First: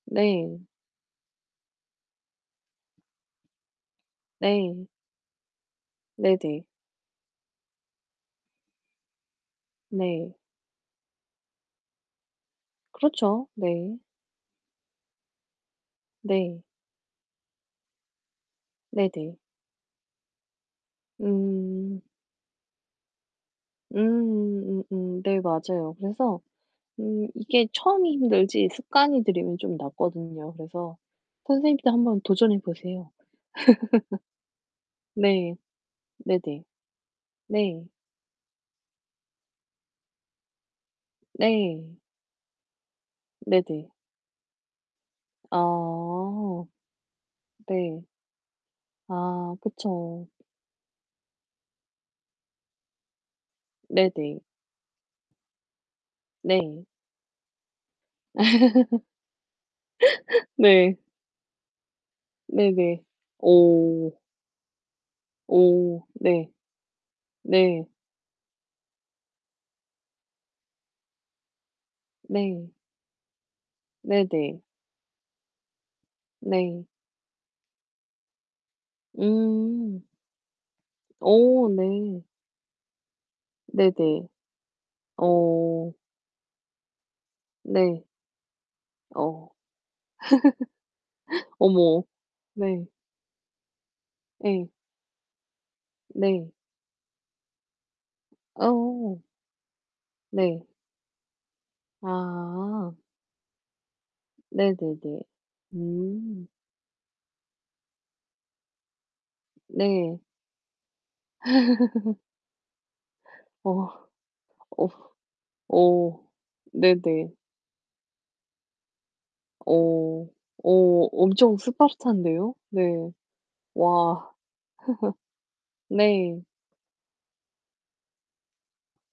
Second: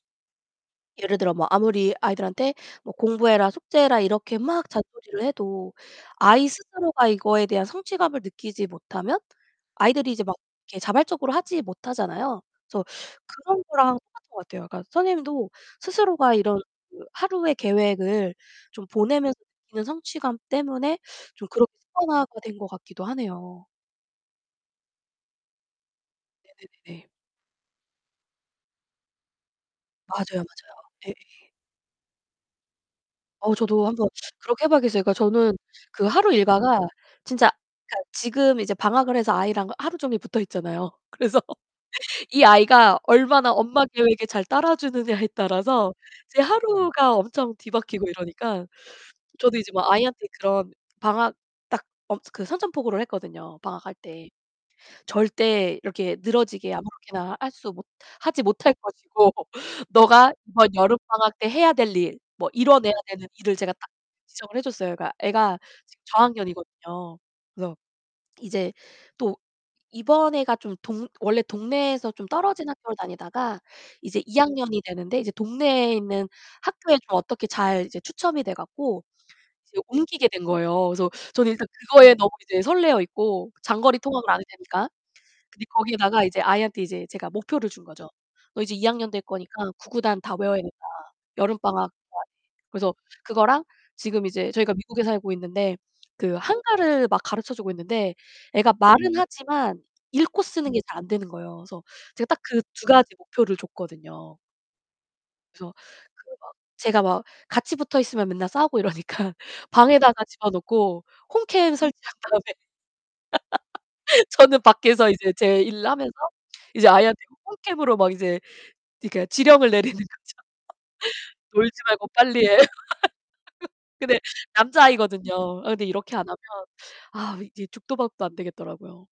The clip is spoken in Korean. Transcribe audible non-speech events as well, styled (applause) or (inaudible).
네. 예를 들어 뭐 아무리 아이들한테 뭐 공부해라, 숙제해라 이렇게 막 네. 잔소리를 해도 아이 네네. 스스로가 이거에 대한 성취감을 느끼지 못하면 아이들이 이제 네. 막 이렇게 자발적으로 하지 못하잖아요. 그래서 그렇죠. 그런 거랑 네. 똑같은 것 같아요. 그러니까 선생님도 스스로가 이런 네. 그 하루의 계획을 좀 보내면서 네네. 느끼는 성취감 때문에 좀 그렇게 음. 습관화가 된 것 같기도 하네요. 음음 음음 네, 맞아요. 그래서 네네네네. 음 이게 처음이 힘들지 습관이 들으면 좀 맞아요, 낫거든요. 맞아요. 그래서 예예예. 선생님도 한번 도전해 보세요. 어 저도 한번 그렇게 해 봐야겠어요. 그니까 (laughs) 네. 저는 그 하루 네네. 일과가 진짜 네. 그니까 지금 이제 방학을 해서 아이랑 하루 종일 붙어있잖아요. 그래서 네. 이 아이가 얼마나 엄마 네네. 계획에 잘 따라주느냐에 따라서 이제 아. 하루가 엄청 네. 뒤바뀌고 이러니까 아 저도 이제 뭐 아이한테 그쵸. 그런 방학 딱 어 그 선전포고를 했거든요 방학할 때. 네네. 절대 이렇게 늘어지게 네. 아무렇게나 할 수 못 하지 못할 것이고 너가 (laughs) 이번 네. 여름방학 때 해야 될 일, 뭐 이뤄내야 네네. 되는 일을 제가 딱 오. 지정을 해 줬어요. 그러니까 애가 지금 오 네. 저학년이거든요. 그래서 네. 이제 또 이번에가 좀 동 원래 동네에서 좀 떨어진 네. 학교를 다니다가 이제 2 네네. 학년이 되는데 이제 동네에 있는 네. 학교에 좀 어떻게 잘 이제 추첨이 돼 갖고 이제 음. 옮기게 된 거예요. 그래서 저는 일단 오 그거에 네. 너무 이제 설레어 있고 장거리 네네. 통학을 안 해도 되니까. 근데 오. 거기에다가 이제 아이한테 이제 제가 목표를 네. 준거죠. "너 이제 2 학년 될 어. 거니까 구구단 다 외워야 된다. (laughs) 여름방학 어머, 동안에." 네. 그래서 그거랑 지금 이제 예. 저희가 미국에 살고 있는데 그 네. 한글을 막 가르쳐 주고 있는데 애가 말은 어. 하지만 읽고 네. 쓰는 게 잘 안되는 거예요. 그래서 제가 딱 그 2 아. 가지 목표를 줬거든요. 네네네. 그래서 그 음. 막 제가 막 같이 붙어 있으면 맨날 싸우고 이러니까 네. 방에다가 집어넣고 홈캠 설치한 (laughs) 다음에 오와. (laughs) 저는 어후. 밖에서 이제 제 일을 하면서 오. 이제 아이한테 네네. 홈캠으로 막 이제 그러니까 지령을 내리는 거죠. 어. (laughs) 어 엄청 "놀지 말고 스파르타인데요. 빨리해." 네. (laughs) 근데 와. 남자아이거든요. 어 근데 (laughs) 이렇게 안 하면 네. 아 이제 죽도 밥도 안 되겠더라고요.